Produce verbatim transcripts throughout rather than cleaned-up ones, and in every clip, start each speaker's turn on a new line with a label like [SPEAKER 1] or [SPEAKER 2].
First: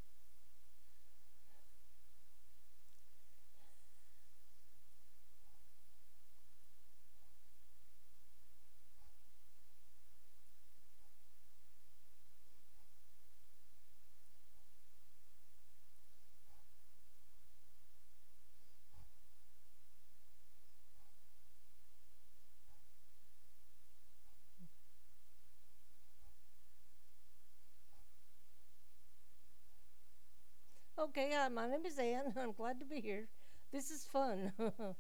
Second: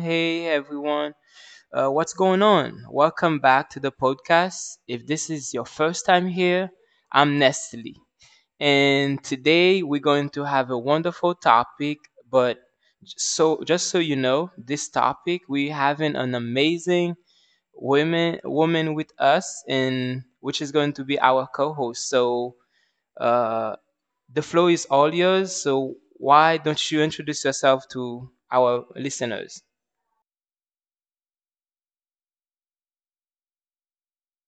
[SPEAKER 1] hey everyone. Uh, what's going on? Welcome back to the podcast. If this is your first time here, I'm Nestle. And today we're going to have a wonderful topic, but j- so just so you know, this topic we having an amazing women woman with us and which is going to be our co-host. So uh, the flow is all yours, so why don't you introduce yourself to our listeners?
[SPEAKER 2] Okay, uh, my name is Ann. I'm glad to be here. This is fun.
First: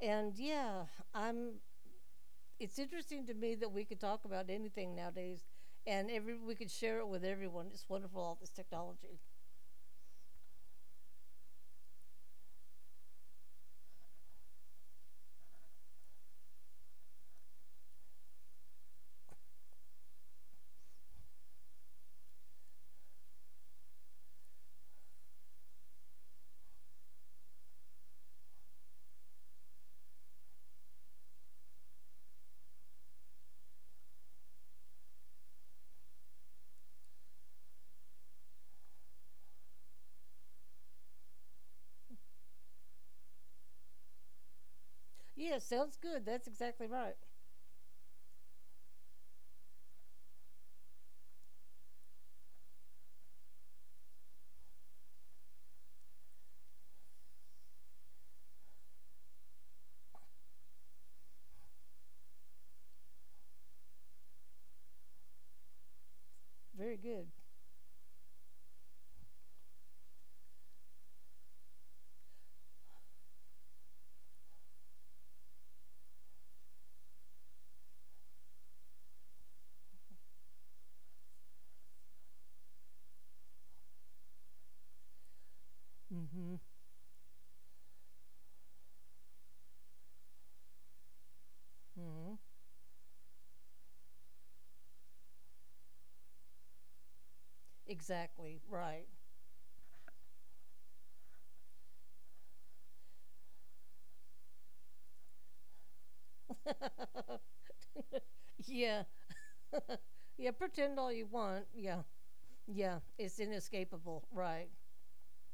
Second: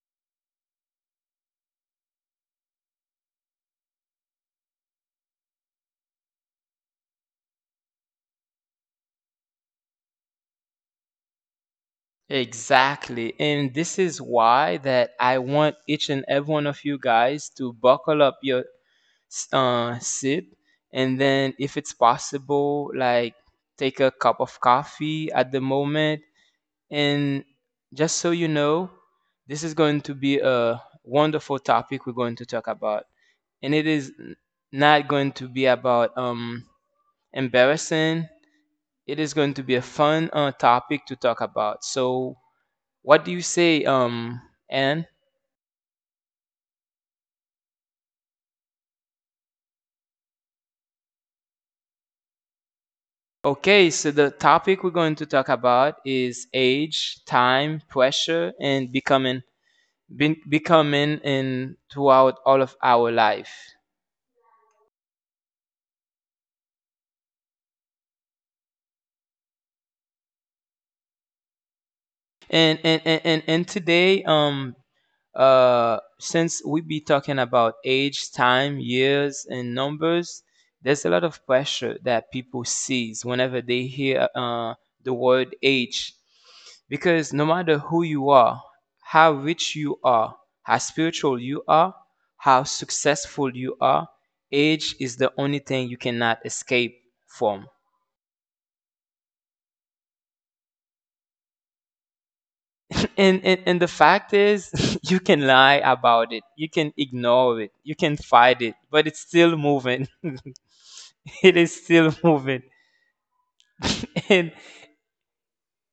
[SPEAKER 2] and yeah, I'm it's interesting to me that we could talk about anything nowadays and every we could share it with everyone. It's wonderful all this technology.
[SPEAKER 1] Exactly. And this is why that I want each and every one of you guys to buckle up your s- uh, sip and then if it's possible like take a cup of coffee at the moment. And just so you know, this is going to be a wonderful topic we're going to talk about. And it is n- not going to be about um, embarrassing, it is going to be a fun uh, topic to talk about. So, what do you say, um, Anne?
[SPEAKER 2] Yeah, sounds good. That's exactly right.
[SPEAKER 1] Okay, so the topic we're going to talk about is age, time, pressure, and becoming, be- becoming in throughout all of our life.
[SPEAKER 2] Very good.
[SPEAKER 1] And and and and, and today, um, uh, since we be talking about age, time, years, and numbers, there's a lot of pressure that people sees whenever they hear uh, the word age,
[SPEAKER 2] Mhm.
[SPEAKER 1] because no matter who you are, how rich you are, how spiritual you are, how
[SPEAKER 2] Mhm.
[SPEAKER 1] successful you are, age is the only thing you cannot escape from.
[SPEAKER 2] Exactly. Right.
[SPEAKER 1] and, and and the fact is you can lie about it, you can ignore it, you can fight it, but it's
[SPEAKER 2] Yeah.
[SPEAKER 1] still moving.
[SPEAKER 2] Yeah, pretend all
[SPEAKER 1] it
[SPEAKER 2] you
[SPEAKER 1] is
[SPEAKER 2] want.
[SPEAKER 1] still
[SPEAKER 2] Yeah.
[SPEAKER 1] moving.
[SPEAKER 2] Yeah, it's
[SPEAKER 1] and
[SPEAKER 2] inescapable. Right.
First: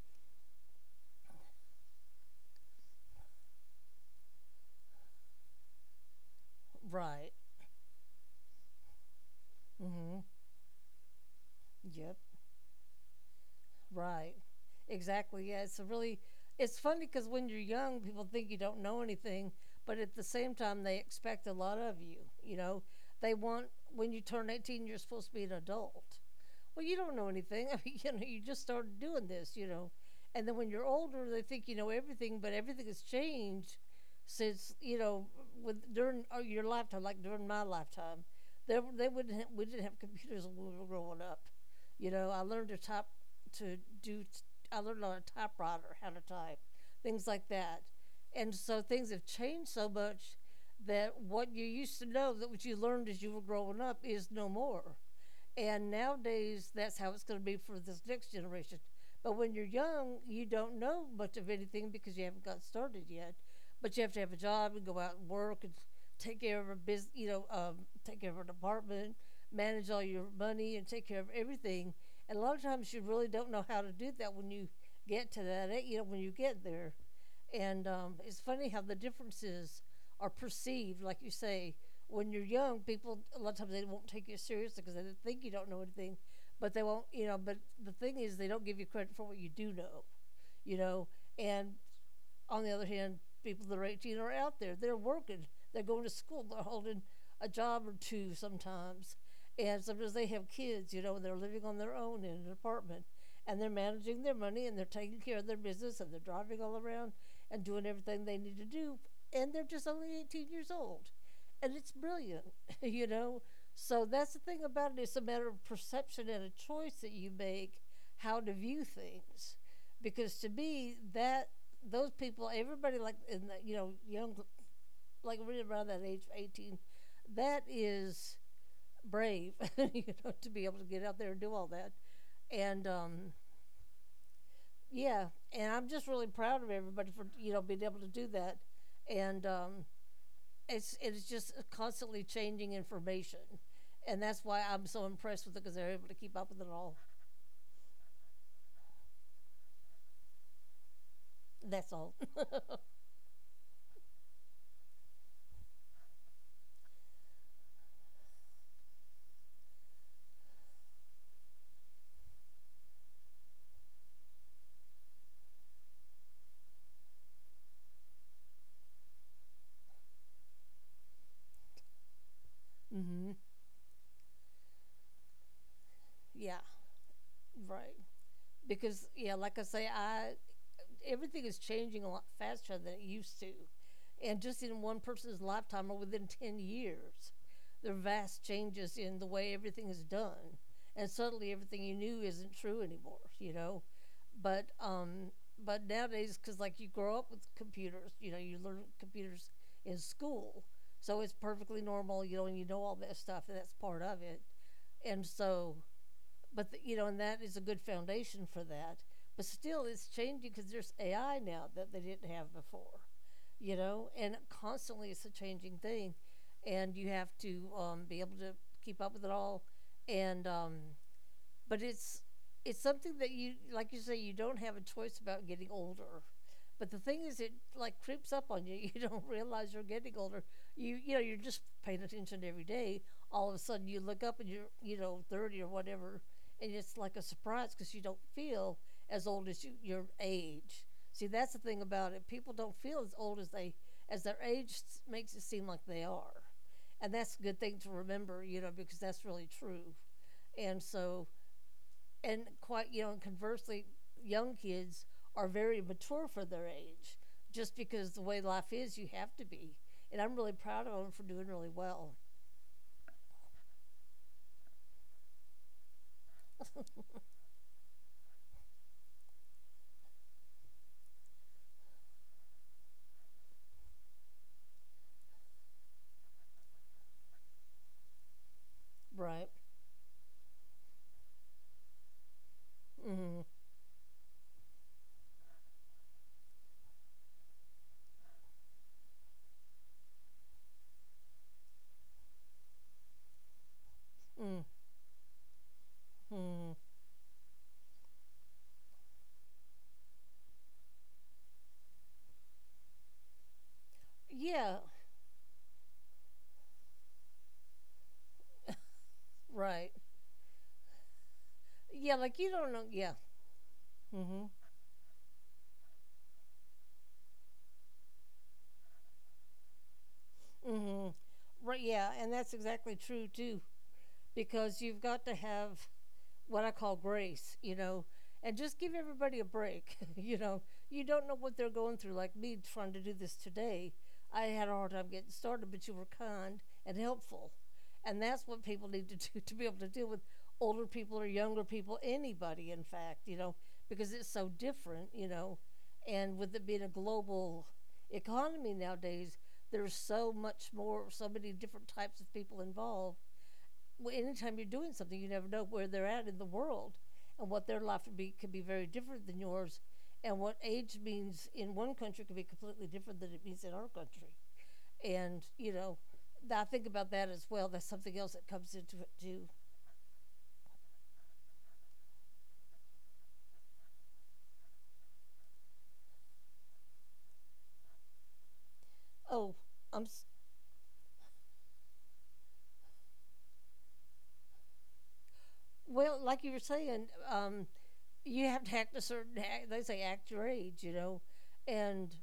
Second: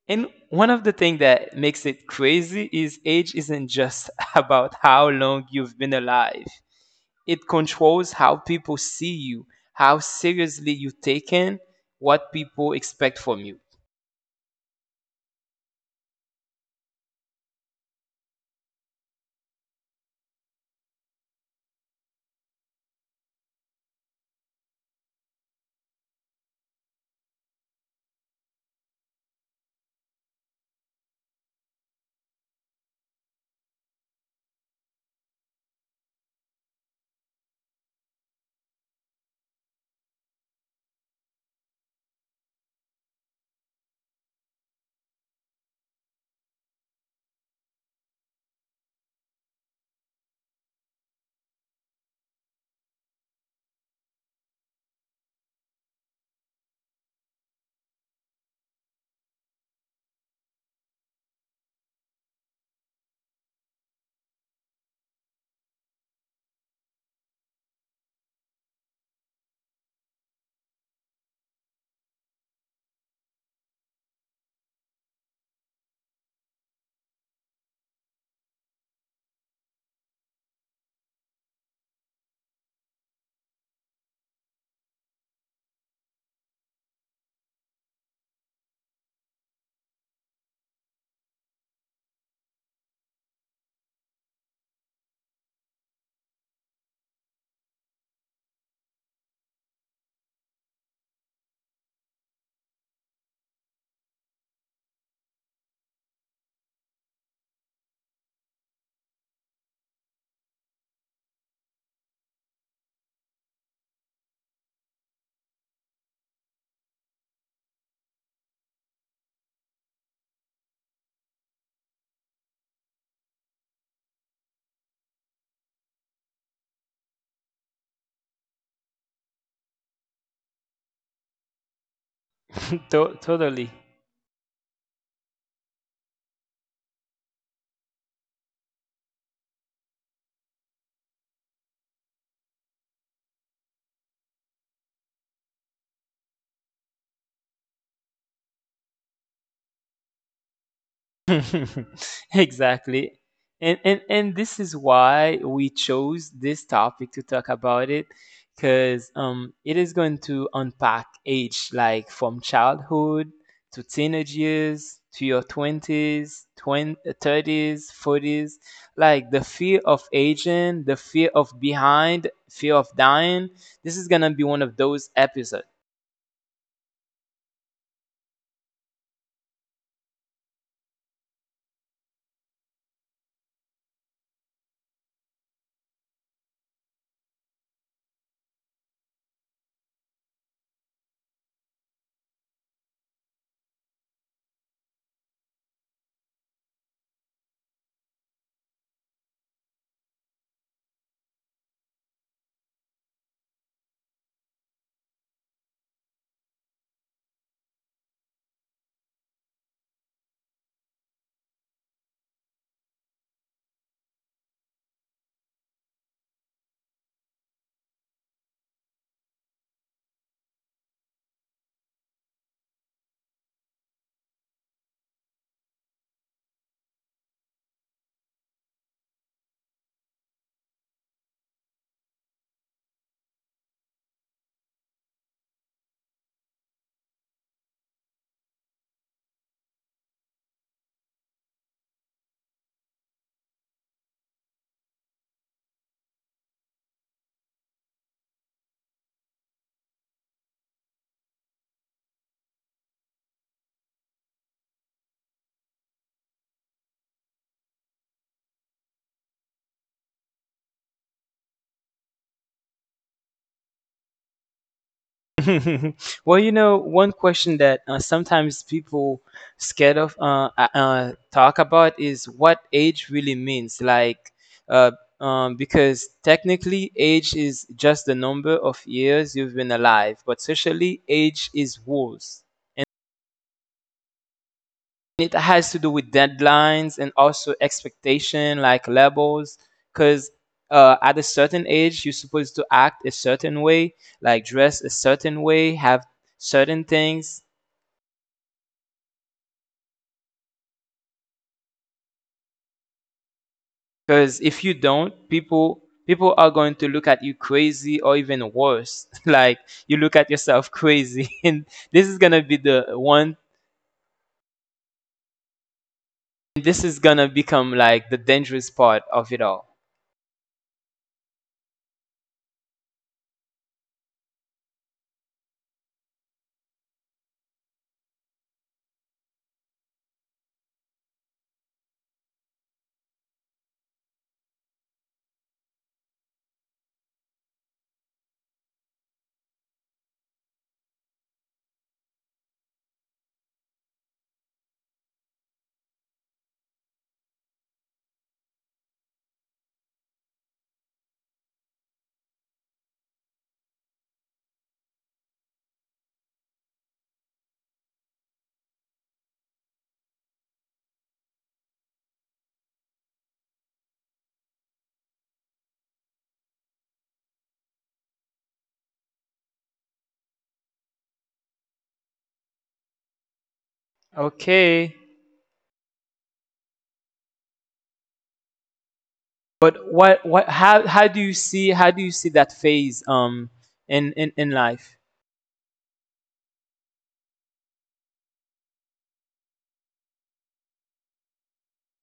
[SPEAKER 1] and one of the things that makes it crazy is age isn't just about how long you've been alive.
[SPEAKER 2] Right.
[SPEAKER 1] It controls how people see you, how
[SPEAKER 2] Mhm.
[SPEAKER 1] seriously you take in,
[SPEAKER 2] Yep.
[SPEAKER 1] what people expect from you.
[SPEAKER 2] Right. Exactly. Yeah, it's a really it's funny because when you're young, people think you don't know anything, but at the same time they expect a lot of you, you know. They want when you turn eighteen, you're supposed to be an adult well, you don't know anything. I mean, you know, you just started doing this, you know. And then when you're older, they think you know everything, but everything has changed since you know with during uh, your lifetime, like during my lifetime. They they wouldn't. Have, we didn't have computers when we were growing up. You know, I learned to type, to do. I learned on a typewriter how to type, things like that. And so things have changed so much that what you used to know, that what you learned as you were growing up, is no more. And nowadays, that's how it's going to be for this next generation. But when you're young, you don't know much of anything because you haven't got started yet. But you have to have a job and go out and work and take care of a business, you know, um, take care of an apartment, manage all your money, and take care of everything. And a lot of times, you really don't know how to do that when you get to that, you know, when you get there. And um, it's funny how the differences are perceived, like you say when you're young, people a lot of times they won't take you seriously because they think you don't know anything, but they won't, you know. But the thing is, they don't give you credit for what you do know, you know. And on the other hand, people that are eighteen are out there. They're working. They're going to school. They're holding a job or two sometimes. And sometimes they have kids, you know, and they're living on their own in an apartment. And they're managing their money and they're taking care of their business and they're driving all around and doing everything they need to do. And they're just only eighteen years old. And it's brilliant, you know. So that's the thing about it. It's a matter of perception and a choice that you make how to view things. Because to me, that those people, everybody like in the you know young, like really around that age, of eighteen, that is brave, you know, to be able to get out there and do all that. And um,
[SPEAKER 1] To- totally.
[SPEAKER 2] yeah, and I'm just really proud of everybody for you know being able to do that. And um, it's it's just constantly changing information, and that's why I'm so impressed with it because they're able to keep up with it all. That's all.
[SPEAKER 1] Exactly. And, and and this is why we chose this topic to talk about it because um, it is going to unpack age like from childhood to teenage years to your twenties, twenty, forties, like the fear of aging, the fear of behind, fear of
[SPEAKER 2] Hmm.
[SPEAKER 1] dying. This is going to be one of those episodes.
[SPEAKER 2] Yeah, right. Because yeah, like I say, I everything is changing a lot faster than it used to. And just in one person's lifetime or within ten years, there are vast changes in the way everything is done. And suddenly everything you knew isn't true anymore, you know? But, um, but nowadays, because like you grow up with computers, you know, you learn computers in school. So it's perfectly normal, you know, and you know all that stuff, and that's part of it. And so but the, you know, and that is a good foundation for that. But still, it's changing because there's A I now that they didn't have before. You know, and constantly it's a changing thing, and you have to um, be able to keep up with it all, and um, but it's it's something that you like you say you don't have a choice about getting older but the thing is it like creeps up on you you don't realize you're getting older you you know you're just paying attention every day all of a sudden you look up and you're you know thirty or whatever and it's like a surprise because you don't feel as old as you, your age see that's the thing about it people don't feel as old as they as their age s- makes it seem like they are and that's a good thing to remember you know because that's really true and so and quite you know, conversely, young kids are very mature for their age, just because the way life is, you have to be. And I'm really proud of them for doing really well.
[SPEAKER 1] well, you know, one question that uh, sometimes people scared of uh, uh, uh, talk about is what age really means. Like, uh, um, because technically, age is just the number of
[SPEAKER 2] Right.
[SPEAKER 1] years you've been alive, but socially, age is rules.
[SPEAKER 2] Mm.
[SPEAKER 1] It has to do with deadlines and also expectation, like labels, because uh, at a certain age, you're supposed to act a certain way,
[SPEAKER 2] Hmm.
[SPEAKER 1] like
[SPEAKER 2] Mm.
[SPEAKER 1] dress a certain way, have
[SPEAKER 2] Hmm.
[SPEAKER 1] certain things. Because
[SPEAKER 2] Yeah.
[SPEAKER 1] if you don't, people people are going to look at you crazy or even worse. like
[SPEAKER 2] Right.
[SPEAKER 1] you look at yourself crazy. and
[SPEAKER 2] Yeah.
[SPEAKER 1] this is
[SPEAKER 2] Like you
[SPEAKER 1] gonna be
[SPEAKER 2] don't know.
[SPEAKER 1] the
[SPEAKER 2] Yeah.
[SPEAKER 1] one
[SPEAKER 2] Mm-hmm.
[SPEAKER 1] this is gonna become like the dangerous part of it all.
[SPEAKER 2] Mm-hmm. Right. Yeah. And that's exactly true too, because you've got to have what I call grace, you know, and just give everybody a break. You know, you don't know what they're going through. Like me trying to do this today, I had a hard time getting started, but you were kind and helpful. And that's what people need to do to be able to deal with older people or younger people, anybody, in fact, you know, because it's so different, you know. And with it being a global economy nowadays, there's so much more, so many different types of people involved well, anytime you're doing something, you never know where they're at in the world and what their life would be could be very different than yours. And what age means in one country could be completely different than it means in our country. And, you know, I think about that as well. That's something else that comes into it too.
[SPEAKER 1] Okay.
[SPEAKER 2] Oh, I'm,
[SPEAKER 1] But what what how how do you see how do you see that phase um in in, in life?
[SPEAKER 2] well, like you were saying, um, you have to act a certain, act, they say act your age, you know. And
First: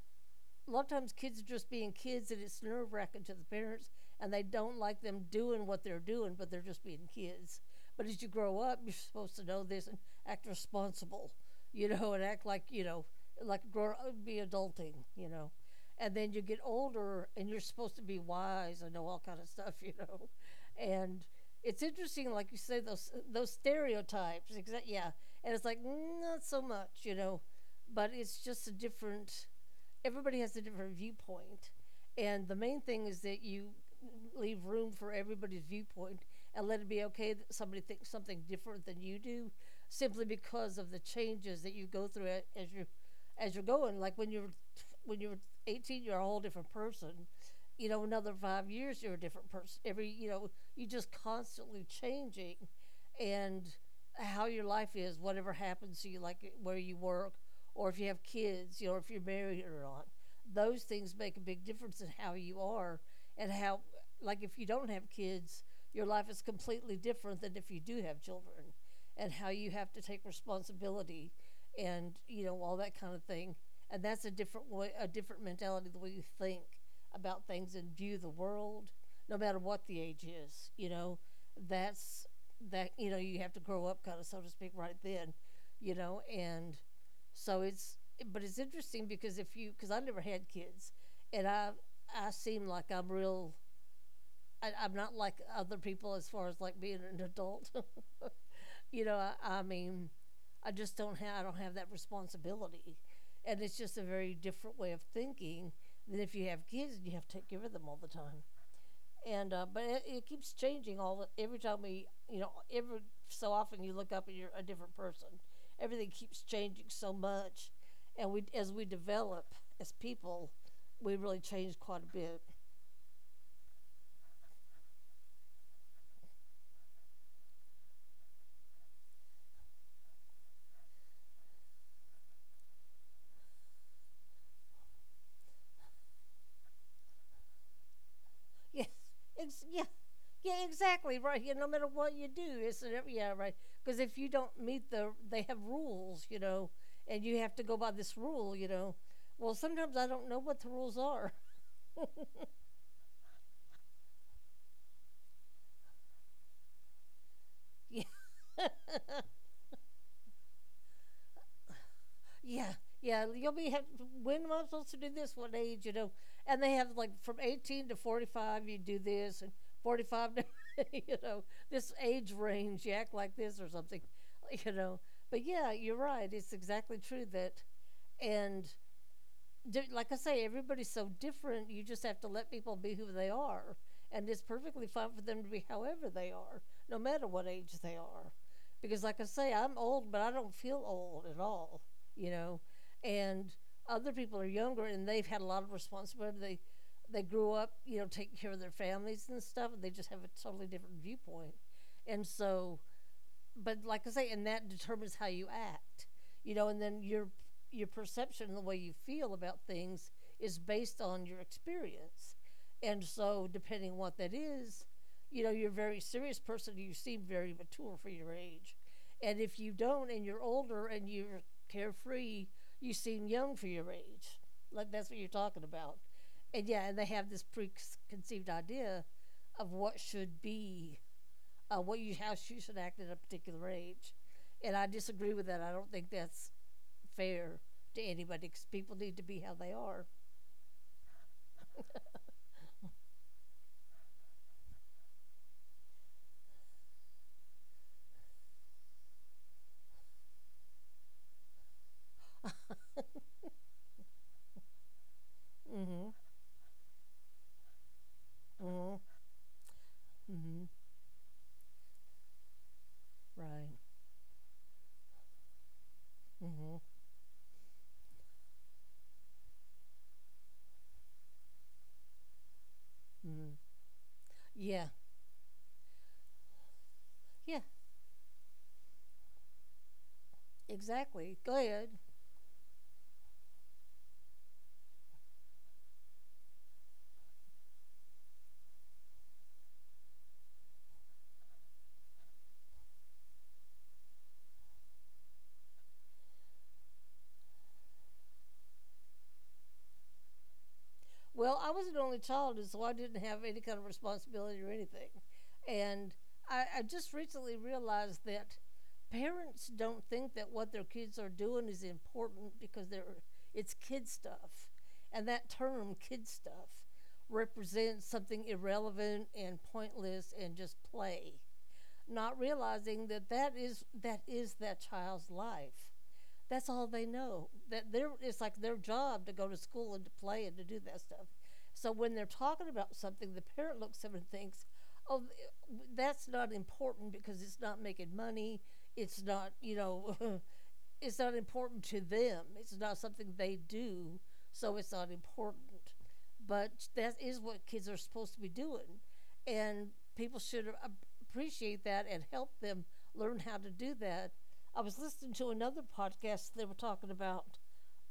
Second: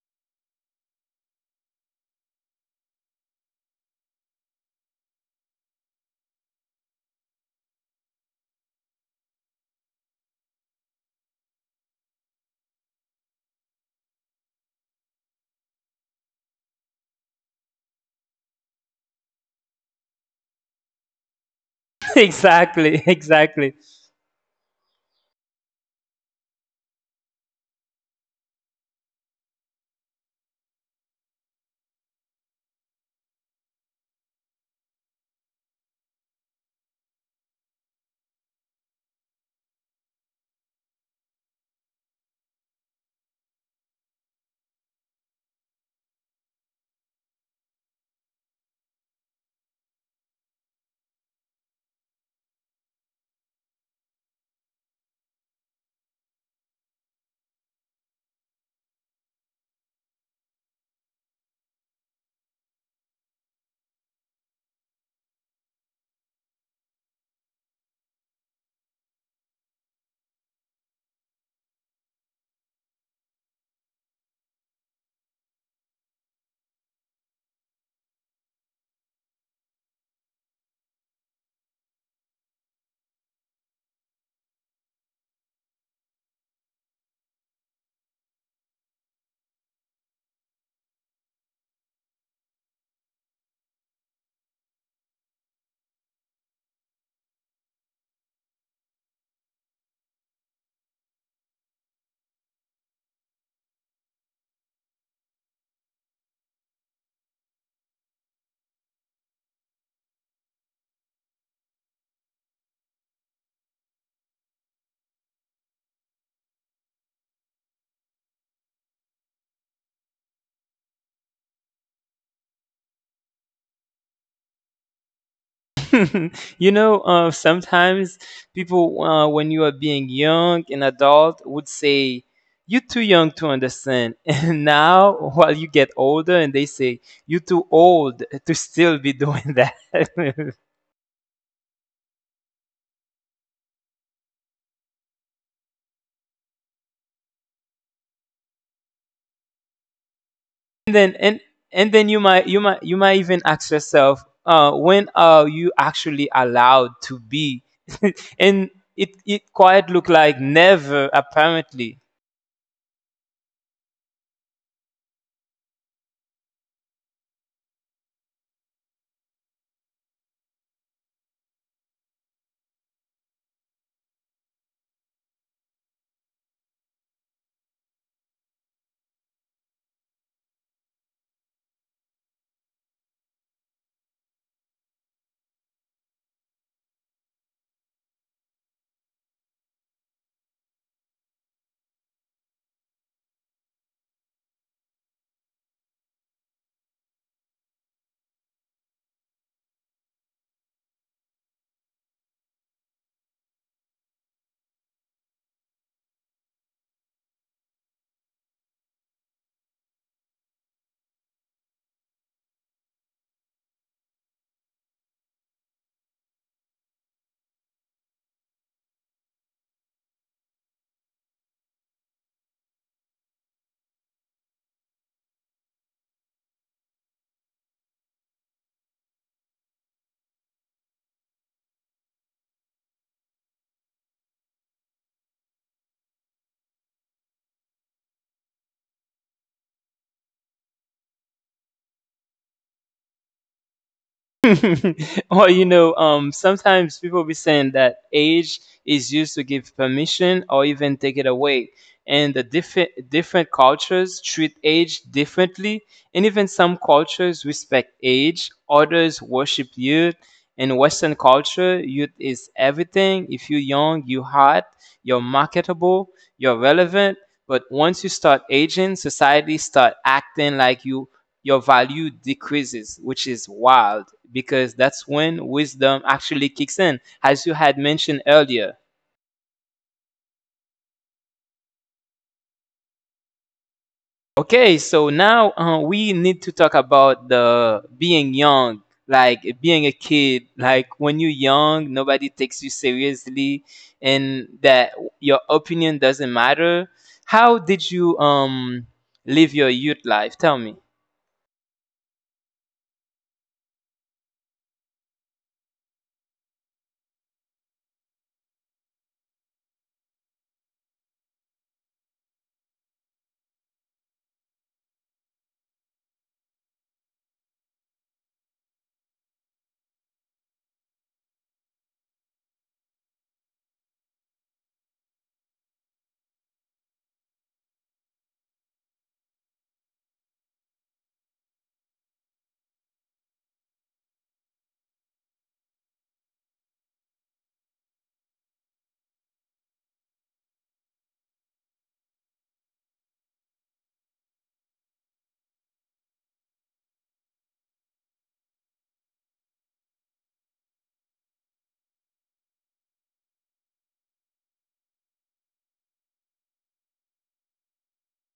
[SPEAKER 2] a lot of times kids are just being kids and it's nerve wracking to the parents and they don't like them doing what they're doing, but they're just being kids. But as you grow up, you're supposed to know this and act responsible, you know, and act like, you know, like grow uh, be adulting, you know. And then you get older and you're supposed to be wise and know all kind of stuff, you know. And it's interesting, like you say,
[SPEAKER 1] exactly,
[SPEAKER 2] those those
[SPEAKER 1] exactly.
[SPEAKER 2] stereotypes. Exa- yeah, and it's like mm, not so much, you know, but it's just a different everybody has a different viewpoint. And the main thing is that you leave room for everybody's viewpoint and let it be okay that somebody thinks something different than you do simply because of the changes that you go through as you as you're going like when you're when you're eighteen you're a whole different person you know, another five years you're a different person. Every you know, you just constantly changing, and how your life is, whatever happens to you, like where you work, or if you have kids, you know, if you're married or not. Those things make a big difference in how you are and how, like, if you don't have kids, your life is completely different than if you do have children, and how you have to take responsibility, and you know all that kind of thing. And that's a different way, a different mentality the way you think about things and view the world, no matter what the age is. You know, that's that. You know, you have to grow up, kind of so to speak, right then. You know, and so it's but it's interesting because if you because I never had kids, and I I seem like I'm real. I, I'm not like other people as far as like being an adult. You know, I, I mean, I just don't have I don't have that responsibility, and it's just a very different way of thinking than if you have kids and you have to take care of them all the time. And uh, but it, it keeps changing all the, every time we you know every so often you look up and you're a different person. Everything keeps changing so much, and we as we develop as people, we really change quite a bit.
[SPEAKER 1] you know, uh, sometimes people, uh, when you are being young, an adult would say, "You're too young to understand." And now, while you get older, and they say, "You're too old
[SPEAKER 2] Yes,
[SPEAKER 1] to still be
[SPEAKER 2] it's yeah.
[SPEAKER 1] doing that."
[SPEAKER 2] Yeah,
[SPEAKER 1] and
[SPEAKER 2] exactly right. Yeah, no matter what you do, it's an- yeah right. Because if you don't meet the, they have rules, you know, and you have to go by this rule, you know. Well, sometimes I don't know what the rules
[SPEAKER 1] then,
[SPEAKER 2] are.
[SPEAKER 1] and and then you might, you might, you might even ask yourself, uh, "When are you actually allowed to be?"
[SPEAKER 2] Yeah,
[SPEAKER 1] and it it quite look like never, apparently.
[SPEAKER 2] yeah, yeah. You'll be have, when am I supposed to do this? What age, you know? And they have like from eighteen to forty five, you do this, and forty five to, you know, this age range, you act like this or something, you know. But yeah, you're right. It's exactly true that and, like I say, everybody's so different. You just have to let people be who they are, and it's perfectly fine for them to be however they are, no matter what age they are. Because, like I say, I'm old, but I don't feel old at all, you know. And other people are younger, and they've had a lot of responsibility. They they grew up, you know, taking care of their families and stuff, and they just have a totally different viewpoint. And so, but like I say, and that determines how you act, you know, and then your your perception and the way you feel about things is based on your experience, and so depending on what that is, you know, you're a very serious person. You seem very mature for your age, and if you don't, and you're older and you're carefree, you seem young for your age. Like that's what you're talking about, and yeah, and they have this preconceived idea of what should be uh, what you how you should act at a particular age, and I disagree with that. I don't think that's fair to anybody because people need to be how they are.
[SPEAKER 1] Or you know, um, sometimes people be saying that age is used to give permission or even take it away. And the different different cultures treat age differently, and
[SPEAKER 2] Mm-hmm.
[SPEAKER 1] even some cultures respect age,
[SPEAKER 2] Mm-hmm.
[SPEAKER 1] others worship youth. In
[SPEAKER 2] Mm-hmm.
[SPEAKER 1] Western culture, youth is everything. If you're
[SPEAKER 2] Right.
[SPEAKER 1] young, you're hot, you're marketable, you're
[SPEAKER 2] Mm-hmm.
[SPEAKER 1] relevant. But once you start aging, society start acting like you your value decreases, which is
[SPEAKER 2] Mm-hmm.
[SPEAKER 1] wild because
[SPEAKER 2] Yeah.
[SPEAKER 1] that's when wisdom actually kicks in, as you
[SPEAKER 2] Yeah.
[SPEAKER 1] had mentioned earlier.
[SPEAKER 2] Exactly. Go ahead.
[SPEAKER 1] Okay, so now uh, we need to talk about the being young, like being a kid. Like when you're young, nobody takes you seriously, and that your opinion doesn't matter. How did you um live your youth life? Tell me.
[SPEAKER 2] Well, I was an only child, and so I didn't have any kind of responsibility or anything, and I, I just recently realized that parents don't think that what their kids are doing is important because they're it's kid stuff, and that term "kid stuff" represents something irrelevant and pointless and just play, not realizing that that is that is that child's life. That's all they know. That their it's like their job to go to school and to play and to do that stuff. So when they're talking about something, the parent looks at and thinks, "Oh, that's not important because it's not making money. It's not, you know, it's not important to them. It's not something they do, so it's not important." But that is what kids are supposed to be doing, and people should appreciate that and help them learn how to do that. I was listening to another podcast. They were talking about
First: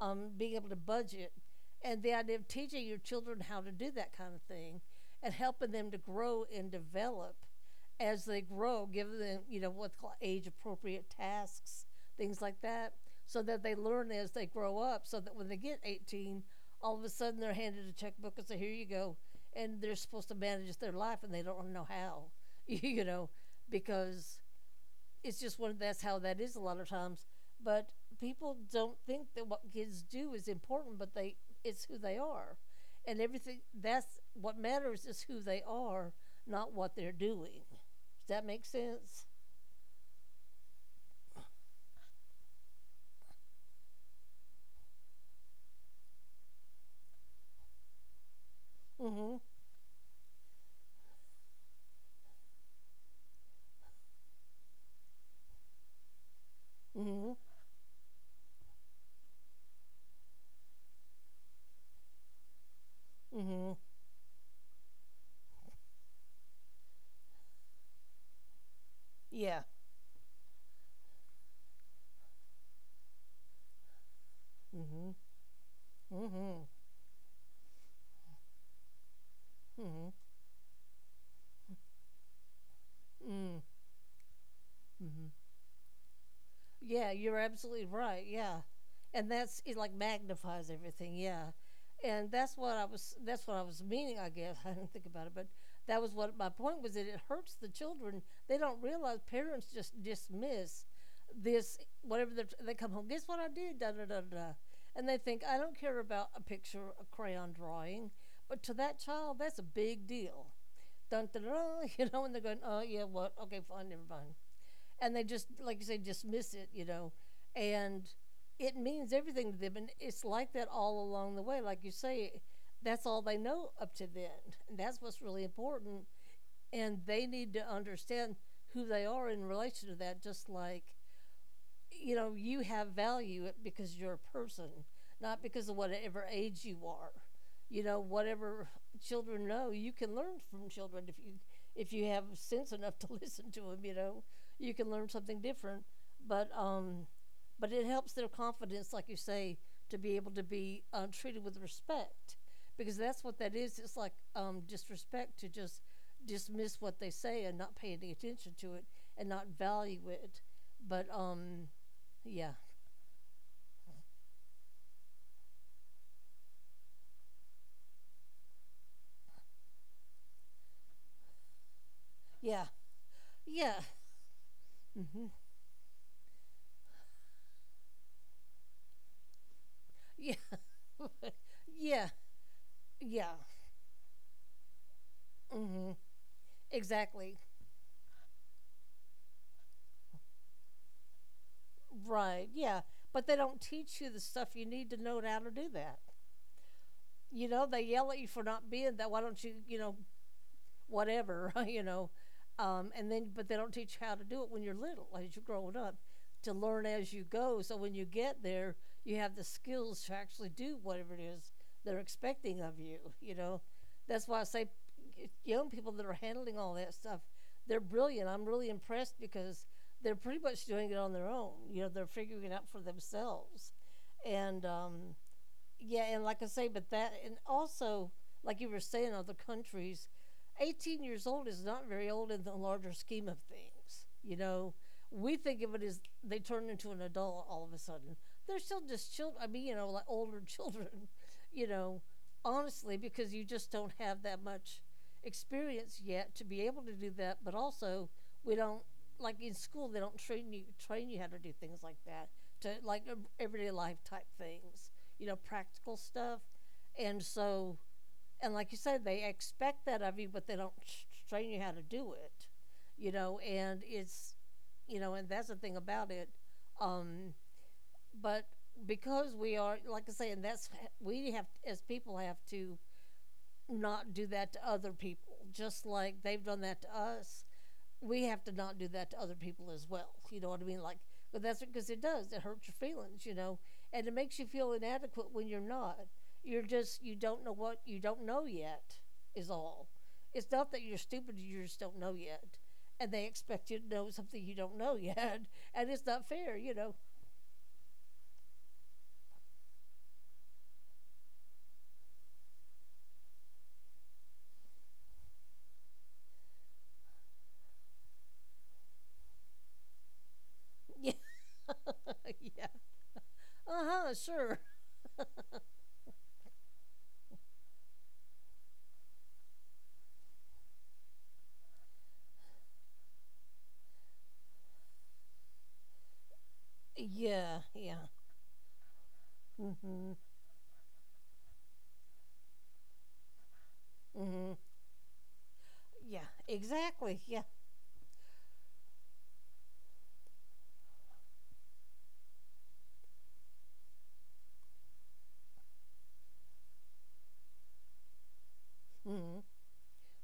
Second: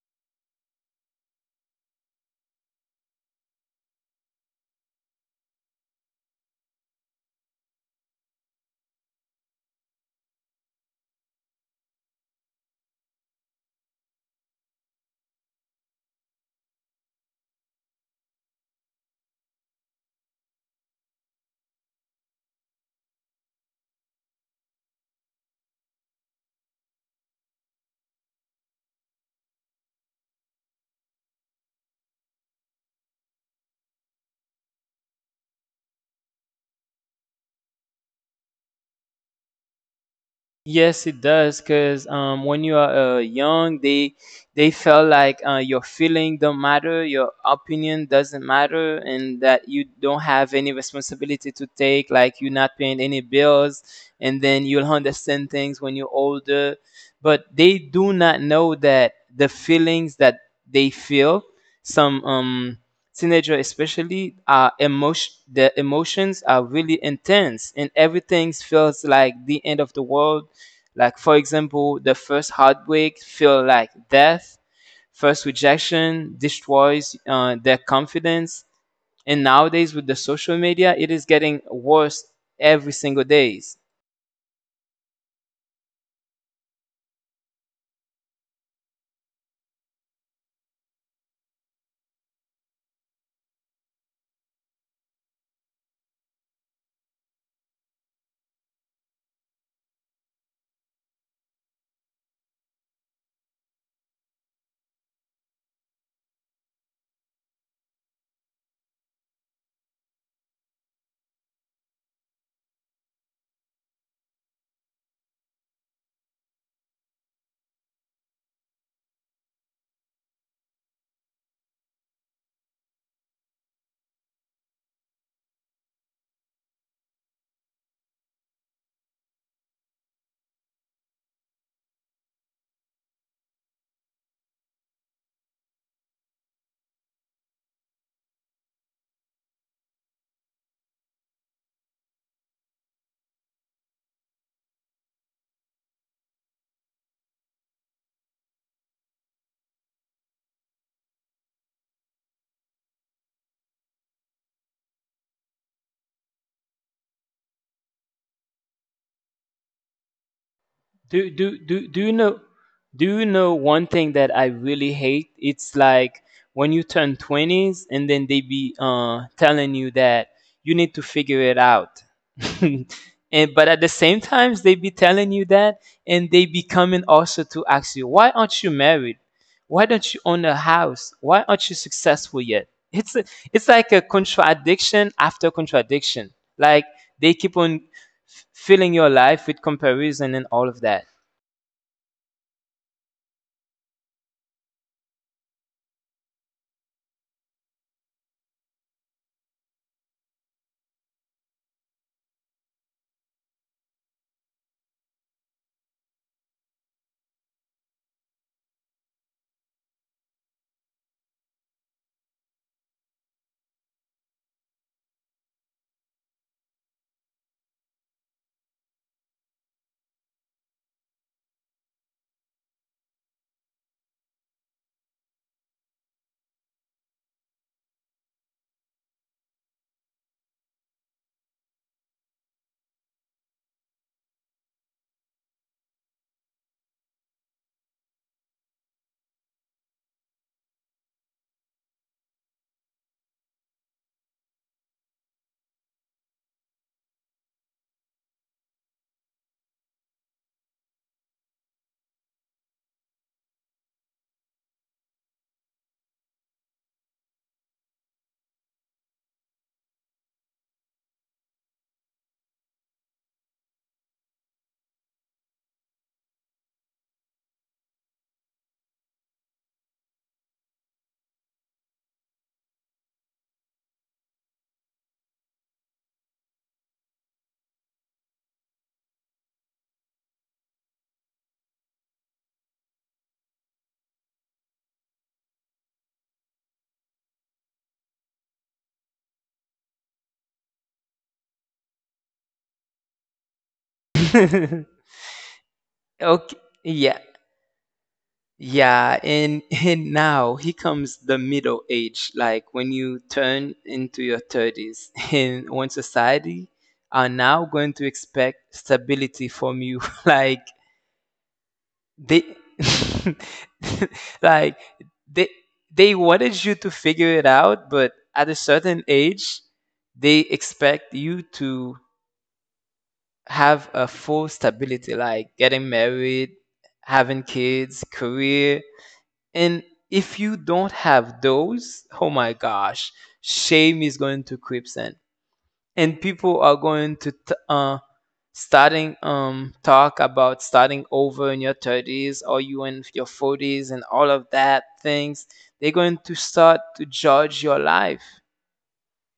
[SPEAKER 2] um, being able to budget, and the idea of teaching your children how to do that kind of thing, and helping them to grow and develop as they grow, give them you know what's called age appropriate tasks, things like that, so that they learn as they grow up, so that when they get eighteen, all of a sudden they're handed a checkbook and say, "Here you go," and they're supposed to manage their life and they don't know how, you know, because it's just one that's how that is a lot of times. But people don't think that what kids do is important, but they it's who they are, and everything, that's what matters, is who they are, not what they're doing. Does that make sense?
[SPEAKER 1] Yes, it does. Cause um, when you are uh, young, they they felt like uh, your feeling don't matter, your opinion doesn't matter, and
[SPEAKER 2] Mm-hmm.
[SPEAKER 1] that you don't have any responsibility to take. Like you're not paying any bills, and then you'll understand things when you're older.
[SPEAKER 2] Mm-hmm.
[SPEAKER 1] But they do not know that the feelings that they feel,
[SPEAKER 2] Mm-hmm.
[SPEAKER 1] some um teenager especially, are emotion. The emotions are really intense, and
[SPEAKER 2] Yeah.
[SPEAKER 1] everything feels like the end of the world, like for example, the first heartbreak feel like
[SPEAKER 2] Mm-hmm.
[SPEAKER 1] death, first
[SPEAKER 2] Mm-hmm.
[SPEAKER 1] rejection destroys uh, their confidence,
[SPEAKER 2] Mm-hmm.
[SPEAKER 1] and nowadays with the social media, it is getting worse every
[SPEAKER 2] Mm-hmm.
[SPEAKER 1] single day.
[SPEAKER 2] Mm-hmm. Yeah, you're absolutely right. Yeah. And that's it, like, magnifies everything. Yeah. And that's what I was that's what I was meaning, I guess. I didn't think about it, but that was what my point was, that it hurts the children. They don't realize parents just dismiss this whatever they're- they come home. "Guess what I did? Da da da da. Da." And they think, "I don't care about a picture, a crayon drawing," but to that child, that's a big deal. Dun da da. You know, and they're going, "Oh, yeah, what? Okay, fine, never mind," and they just, like you say, dismiss it, you know, and it means everything to them, and it's like that all along the way. Like you say, that's all they know up to then, and that's what's really important, and they need to understand who they are in relation to that. Just like, you know, you have value because you're a person, not because of whatever age you are. You know, whatever children know, you can learn from children if you if you have sense enough to listen to them. You know, you can learn something different, but um, but it helps their confidence, like you say, to be able to be um, treated with respect, because that's what that is. It's like um, disrespect to just dismiss what they say and not pay any attention to it and not value it. But
[SPEAKER 1] Do do
[SPEAKER 2] um,
[SPEAKER 1] do do you
[SPEAKER 2] yeah.
[SPEAKER 1] know do you know one thing that I really hate? It's like when you turn twenties and then they be uh telling you that you need to figure it out.
[SPEAKER 2] Yeah.
[SPEAKER 1] and but
[SPEAKER 2] Yeah.
[SPEAKER 1] at the same times they be
[SPEAKER 2] Mm-hmm.
[SPEAKER 1] telling you that, and they be coming also to ask you, "Why aren't you married? Why don't you
[SPEAKER 2] Yeah.
[SPEAKER 1] own a house? Why aren't you
[SPEAKER 2] Yeah.
[SPEAKER 1] successful yet?" It's a,
[SPEAKER 2] Yeah.
[SPEAKER 1] it's like a contradiction after
[SPEAKER 2] Mm-hmm.
[SPEAKER 1] contradiction. Like
[SPEAKER 2] Exactly.
[SPEAKER 1] they keep on f- filling your life with comparison and all of that.
[SPEAKER 2] Right. Yeah. But they don't teach you the stuff you need to know, to how to do that. You know, they yell at you for not being that. "Why don't you," you know, whatever, you know. Um, and then, but they don't teach how to do it when you're little, as you're growing up, to learn as you go. So when you get there, you have the skills to actually do whatever it is they're expecting of you, you know. That's why I say y- young people that are handling all that stuff, they're brilliant. I'm really impressed because they're pretty much doing it on their own. You know, they're figuring it out for themselves. And um, yeah, and like I say, but that, and also, like you were saying, other countries, eighteen years old is not very old in the larger scheme of things. You know, we think of it as they turn into an adult all of a sudden. They're still just children. I mean, you know, like older children, you know, honestly, because you just don't have that much experience yet to be able to do that. But also, we don't like in school they don't train you train you how to do things like that, to like ev- everyday life type things, you know, practical stuff. And so, and like you said, they expect that of you, but they don't train you how to do it, you know, and it's, you know, and that's the thing about it. Um, but because we are, like I say, and that's, we have, as people, have to not do that to other people. Just like they've done that to us, we have to not do that to other people as well. You know what I mean? Like, but that's because it does. It hurts your feelings, you know, and it makes you feel inadequate when you're not. You're just you don't know what you don't know yet is all. It's not that you're stupid; you just don't know yet, and they expect you to know something you don't know yet, and it's not fair, you
[SPEAKER 1] okay,
[SPEAKER 2] know.
[SPEAKER 1] yeah, yeah. and and now here comes the middle age, like when you turn into your thirties and when society are now going to expect stability from you, like
[SPEAKER 2] Yeah, yeah.
[SPEAKER 1] they
[SPEAKER 2] Uh huh. Sure.
[SPEAKER 1] like they they wanted you to figure it out, but at a certain age they expect you to have a full stability like getting married,
[SPEAKER 2] Yeah.
[SPEAKER 1] having
[SPEAKER 2] Yeah.
[SPEAKER 1] kids, career.
[SPEAKER 2] Mm Mhm.
[SPEAKER 1] And if you don't have those, oh my gosh,
[SPEAKER 2] Mm Mhm.
[SPEAKER 1] shame is going to creep in.
[SPEAKER 2] Yeah.
[SPEAKER 1] And
[SPEAKER 2] Exactly. Yeah.
[SPEAKER 1] people are going to t- uh, starting um talk about starting over in your thirties or you in your forties and all of that things. They're going to start to judge your life.
[SPEAKER 2] Mm Mhm.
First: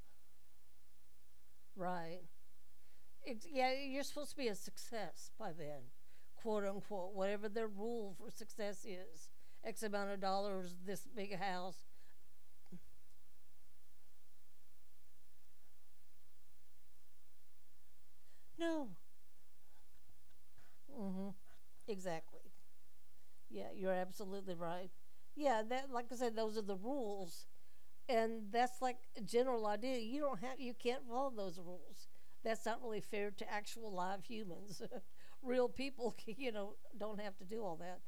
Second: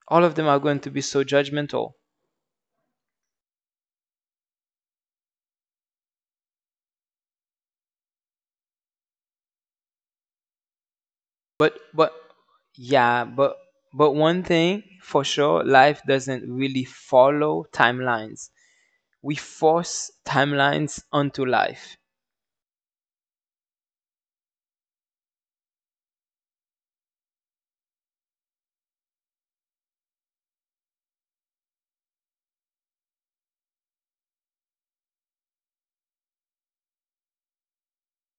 [SPEAKER 1] All of them are going to be so judgmental.
[SPEAKER 2] Right. Ex- yeah, you're supposed to be a success by then, quote unquote, whatever their rule for success is. X amount of dollars, this big
[SPEAKER 1] But
[SPEAKER 2] house.
[SPEAKER 1] but yeah, but but one thing for sure, life doesn't really follow timelines.
[SPEAKER 2] No.
[SPEAKER 1] We force timelines onto
[SPEAKER 2] Mm-hmm.
[SPEAKER 1] life.
[SPEAKER 2] Exactly. Yeah, you're absolutely right. Yeah, that, like I said, those are the rules, and that's like a general idea. You don't have, you can't follow those rules. That's not really fair to actual live humans. Real people, you know, don't have to do all that,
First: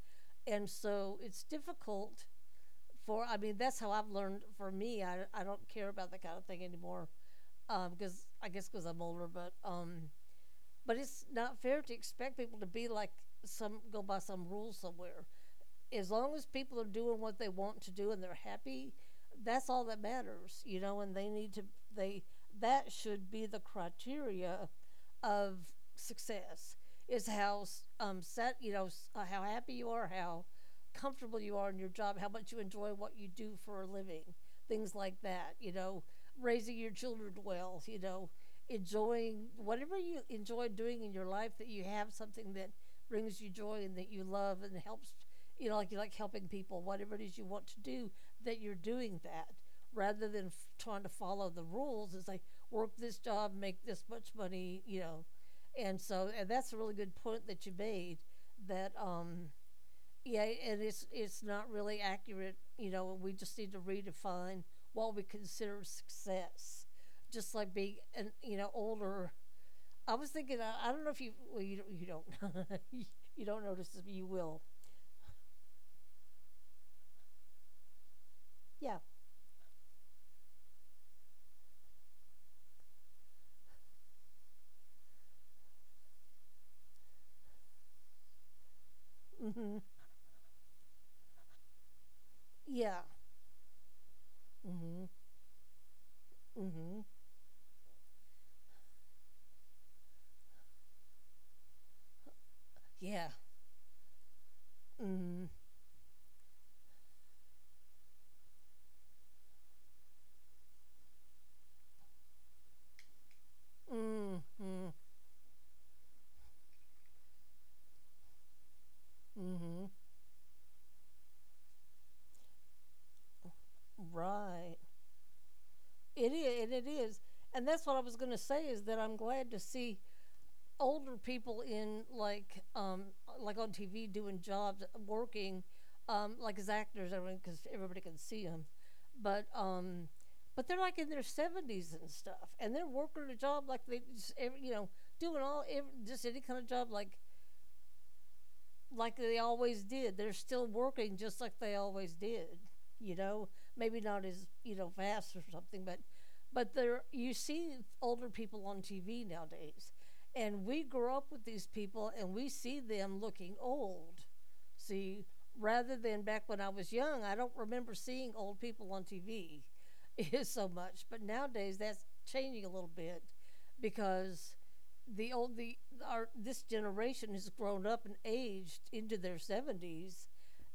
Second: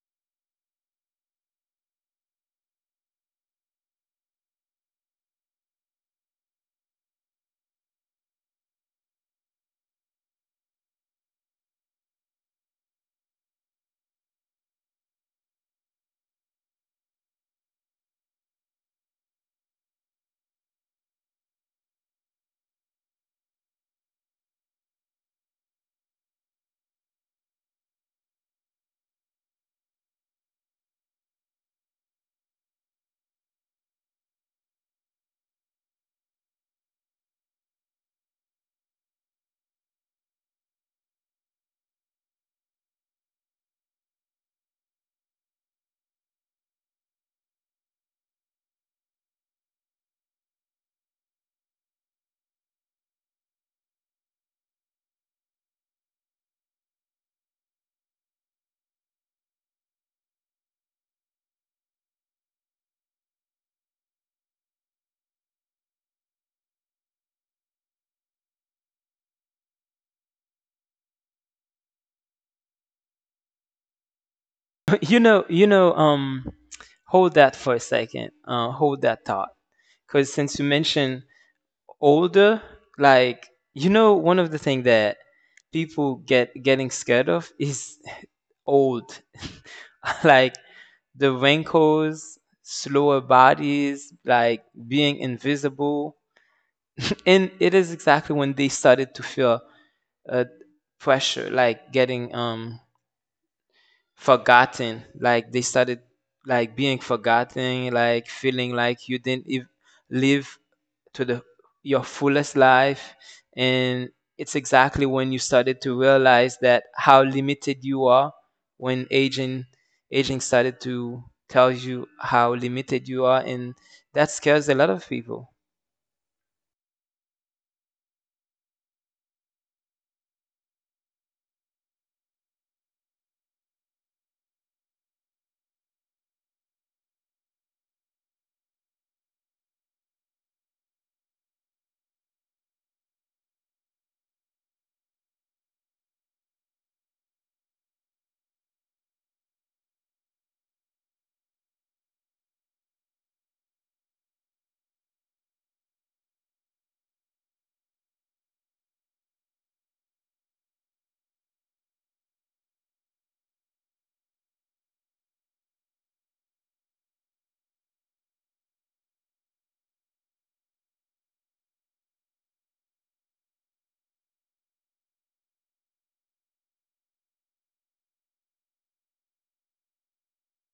[SPEAKER 2] and so it's difficult. For, I mean, that's how I've learned, for me, i, I don't care about that kind of thing anymore, um because I guess because I'm older, but um but it's not fair to expect people to be like, some go by some rule somewhere. As long as people are doing what they want to do and they're happy, that's all that matters, you know, and they need to they that should be the criteria of success, is how um, set you know uh, how happy you are, how comfortable you are in your job, how much you enjoy what you do for a living, things like that. You know, raising your children well. You know, enjoying whatever you enjoy doing in your life, that you have something that brings you joy and that you love and helps. You know, like, you like helping people, whatever it is you want to do, that you're doing that, rather than f- trying to follow the rules. It's like, work this job, make this much money, you know. And so and that's a really good point that you made that um yeah, and it's it's not really accurate, you know, and we just need to redefine what we consider success. Just like being an you know, older, I was thinking, I I don't know if you well, you you don't you don't notice this, but you
[SPEAKER 1] you
[SPEAKER 2] will.
[SPEAKER 1] know, you know, um hold that for a second. Uh hold that
[SPEAKER 2] Yeah.
[SPEAKER 1] thought. Cuz since you mentioned older, like you know, one of the thing that people get getting scared of is old,
[SPEAKER 2] Mhm.
[SPEAKER 1] like the wrinkles,
[SPEAKER 2] Yeah.
[SPEAKER 1] slower bodies, like being
[SPEAKER 2] Mhm.
[SPEAKER 1] invisible,
[SPEAKER 2] Mhm.
[SPEAKER 1] and it is exactly when they started to feel uh, pressure, like getting um
[SPEAKER 2] Yeah.
[SPEAKER 1] forgotten, like they
[SPEAKER 2] Mhm.
[SPEAKER 1] started like being forgotten, like feeling like you didn't ev- live to the your fullest life, and it's
[SPEAKER 2] Mhm.
[SPEAKER 1] exactly when you started to realize that how limited you are when
[SPEAKER 2] Mhm.
[SPEAKER 1] aging aging started to tell you how limited you are, and
[SPEAKER 2] Right.
[SPEAKER 1] that scares a lot of people.
[SPEAKER 2] It is, and it is, and that's what I was going to say is that I'm glad to see older people in like um like on T V doing jobs, working, um like as actors, I mean, because everybody can see them, but um. But they're like in their seventies and stuff, and they're working a job like they just, every, you know, doing all every, just any kind of job like like they always did. They're still working just like they always did. You know, maybe not as you know fast or something, but but there you see older people on T V nowadays, and we grow up with these people and we see them looking old. See, rather than back when I was young, I don't remember seeing old people on T V so much. But nowadays that's changing a little bit because the old the our this generation has grown up and aged into their seventies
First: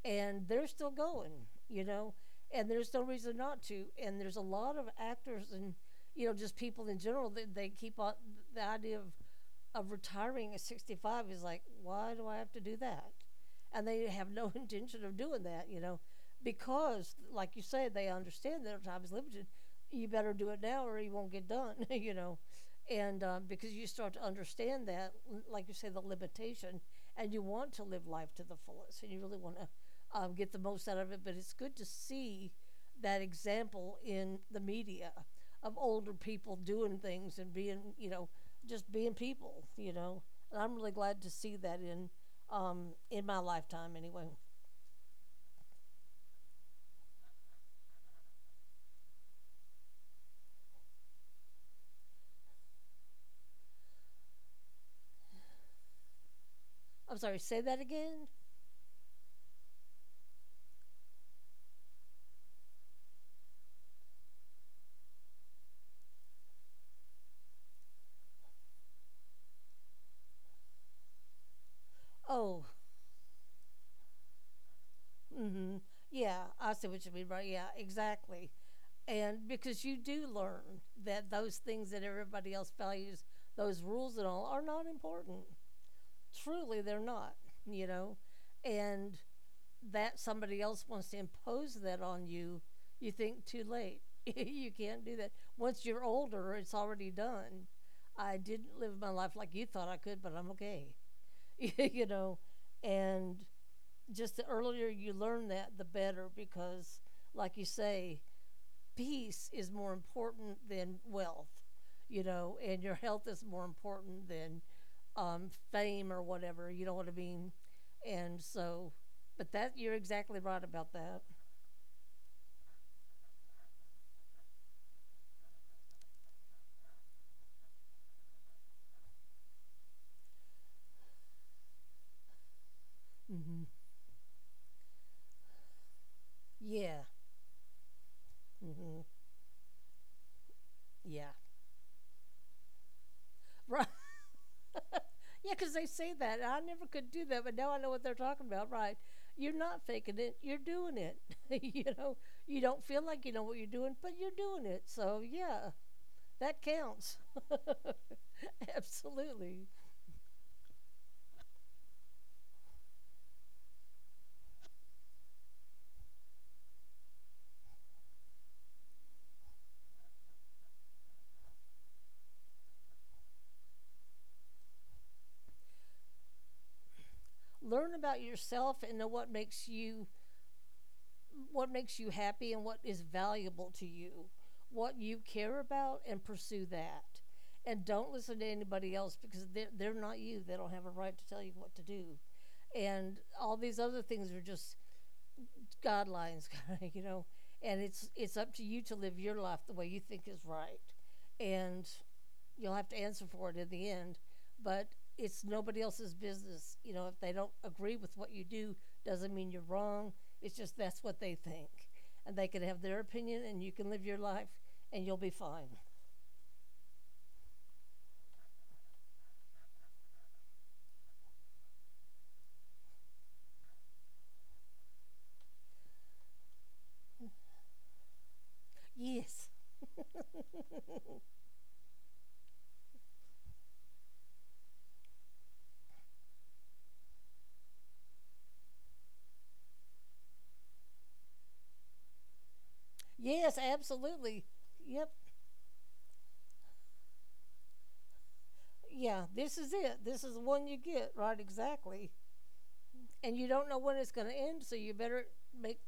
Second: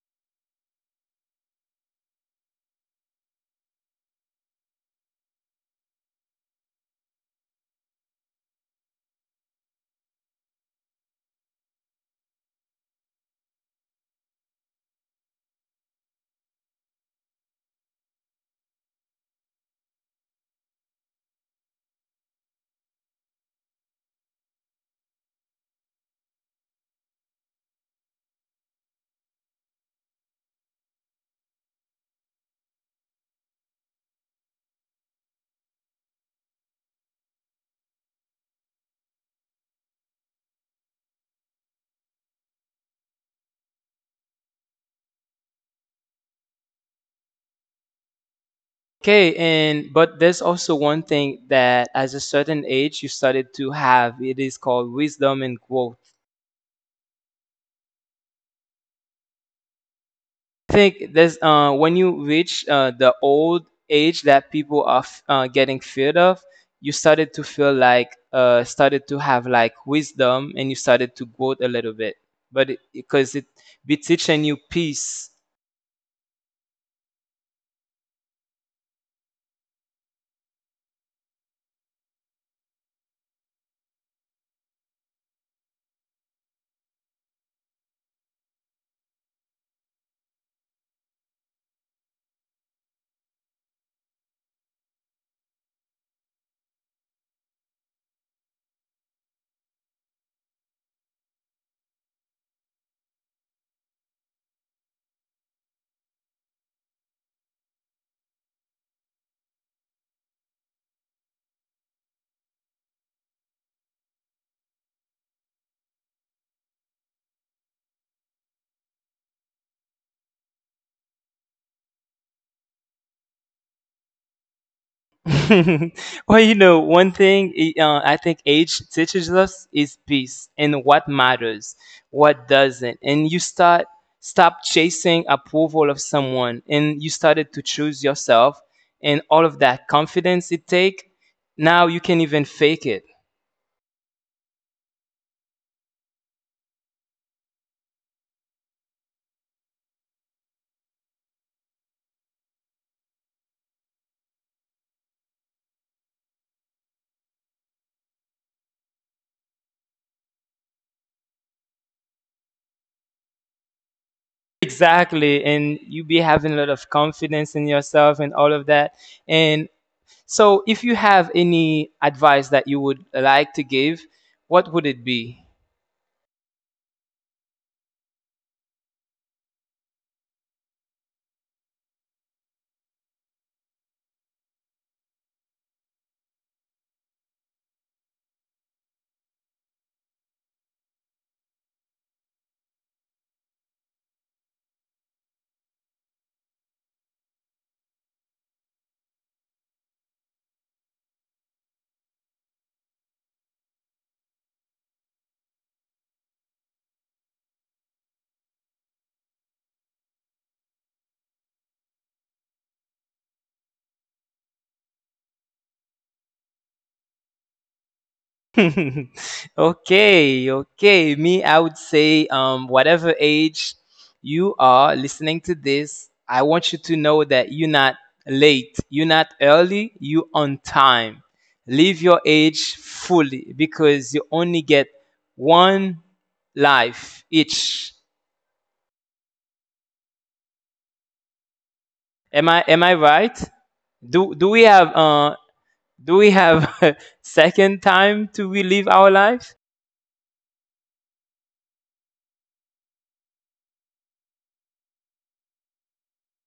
[SPEAKER 2] and they're still going, you know. And there's no reason not to, and there's a lot of actors and, you know, just people in general that they keep on the idea of of retiring at sixty-five is like, why do I have to do that? And they have no intention of doing that, you know, because, like you say, they understand that their time is limited. You better do it now or you won't get done, you know. And um, Because you start to understand that, like you say, the limitation, and you want to live life to the fullest and you really want to um, get the most out of it. But it's good to see that example in the media of older people doing things and being, you know, just being people, you know. And I'm really glad to see that in, um, in my lifetime anyway.
[SPEAKER 1] Okay, and but there's also one thing that as a certain age you started to have, it is called wisdom and growth.
[SPEAKER 2] I'm sorry, say that again?
[SPEAKER 1] Think there's uh, when you reach uh, the old age that people are f- uh, getting feared of, you started to feel like uh, started to have like wisdom and you started to grow a little bit, but
[SPEAKER 2] Oh,
[SPEAKER 1] because it, 'cause it be teaching you peace.
[SPEAKER 2] mm-hmm. Yeah, I see what you mean by, yeah, exactly. And because you do learn that those things that everybody else values, those rules and all, are not important. Truly, they're not, you know. And that somebody else wants to impose that on you, you think too late. You can't do that. Once you're older, it's already done. I didn't live my life like you thought I could, but I'm okay. you know, and just the earlier you learn that, the better because, like you say, peace is more important than wealth, you know, and your health is more important than, um, fame or whatever. You know what I mean? And so, but that you're exactly right about that.
[SPEAKER 1] well, you know, one thing i- uh, I think age teaches us is peace and what matters, what doesn't. And you start
[SPEAKER 2] Mm-hmm.
[SPEAKER 1] stop chasing approval of someone, and you
[SPEAKER 2] Yeah.
[SPEAKER 1] started to choose yourself, and
[SPEAKER 2] Hmm.
[SPEAKER 1] all of that confidence it take.
[SPEAKER 2] Yeah.
[SPEAKER 1] Now you can even fake it.
[SPEAKER 2] Right. Yeah, because they say that. And I never could do that, but now I know what they're talking about. Right. You're not faking it. You're doing it. you know, you don't feel like you know what you're doing, but you're doing it. So, yeah, that counts. Absolutely.
[SPEAKER 1] Exactly, and you be having a lot of confidence in yourself and all of that. And so, if you have any advice that you would like to give, what would it be?
[SPEAKER 2] Learn about yourself and know what makes you, what makes you happy and what is valuable to you, what you care about, and pursue that. And don't listen to anybody else because they're, they're not you. They don't have a right to tell you what to do. And all these other things are just guidelines, you know. And it's it's up to you to live your life the way you think is right. And you'll have to answer for it in the end. But it's nobody else's business. You know, if they don't agree with what you do, doesn't mean you're wrong. It's just that's what they think. And they can have their opinion, and you can live your life, and you'll be fine.
[SPEAKER 1] okay, okay. Me, I would say, um, whatever age you are listening to this, I want you to know that you're not late, you're not early,
[SPEAKER 2] Yes.
[SPEAKER 1] you're on time. Live your age fully because you only get one life each. Am I am I right?
[SPEAKER 2] Yes,
[SPEAKER 1] Do do we have
[SPEAKER 2] absolutely.
[SPEAKER 1] uh
[SPEAKER 2] Yep.
[SPEAKER 1] Do we have a second time to relive our lives?
[SPEAKER 2] Yeah, this is it. This is the one you get, right? Exactly. And you don't know when it's going to end, so you better make,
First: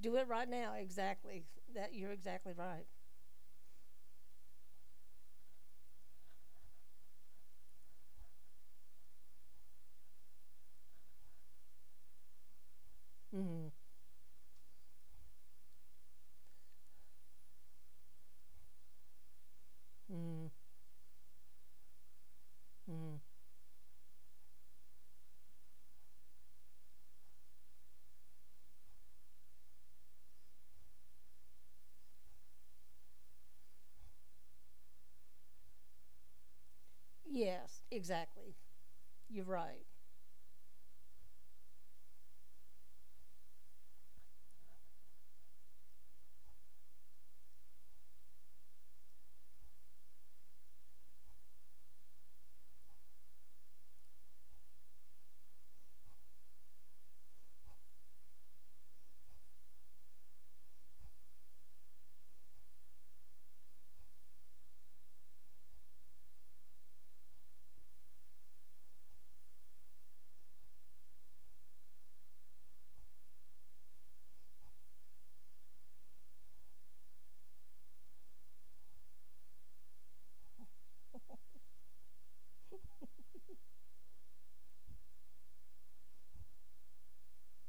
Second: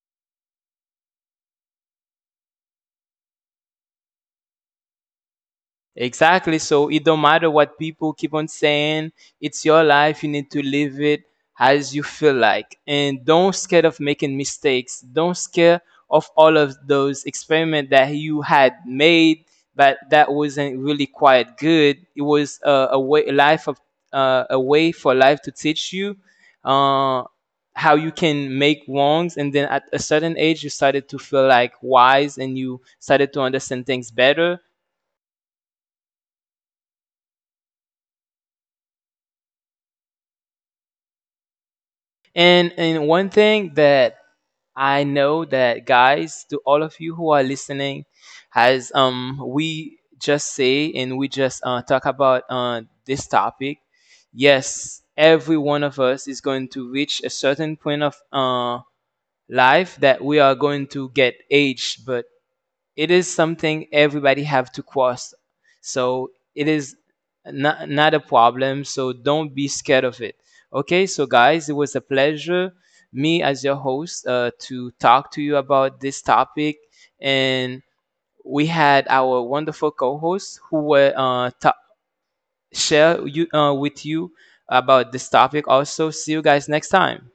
[SPEAKER 2] do it right now. Exactly. That you're exactly right.
[SPEAKER 1] Exactly. So it don't matter what people keep on saying. It's your life. You need to live it as you feel like. And
[SPEAKER 2] Mm-hmm.
[SPEAKER 1] don't scared of making mistakes. Don't scare of all of those experiment that you had made, but
[SPEAKER 2] Mm-hmm.
[SPEAKER 1] that wasn't really quite good. It was uh, a way, a life of uh, a way for life to teach you uh, how you can make wrongs. And then at a certain age, you started to feel like wise, and you started to understand things better.
[SPEAKER 2] Yes, exactly. You're right.
[SPEAKER 1] And and one thing that I know that guys, to all of you who are listening, as um we just say and we just uh, talk about uh, this topic, yes, every one of us is going to reach a certain point of uh, life that we are going to get aged. But it is something everybody have to cross, so it is not, not a problem, so don't be scared of it. Okay, so guys, it was a pleasure, me as your host, uh, to talk to you about this topic, and we had our wonderful co-hosts who were uh, ta- share you uh, with you about this topic. Also see you guys next time.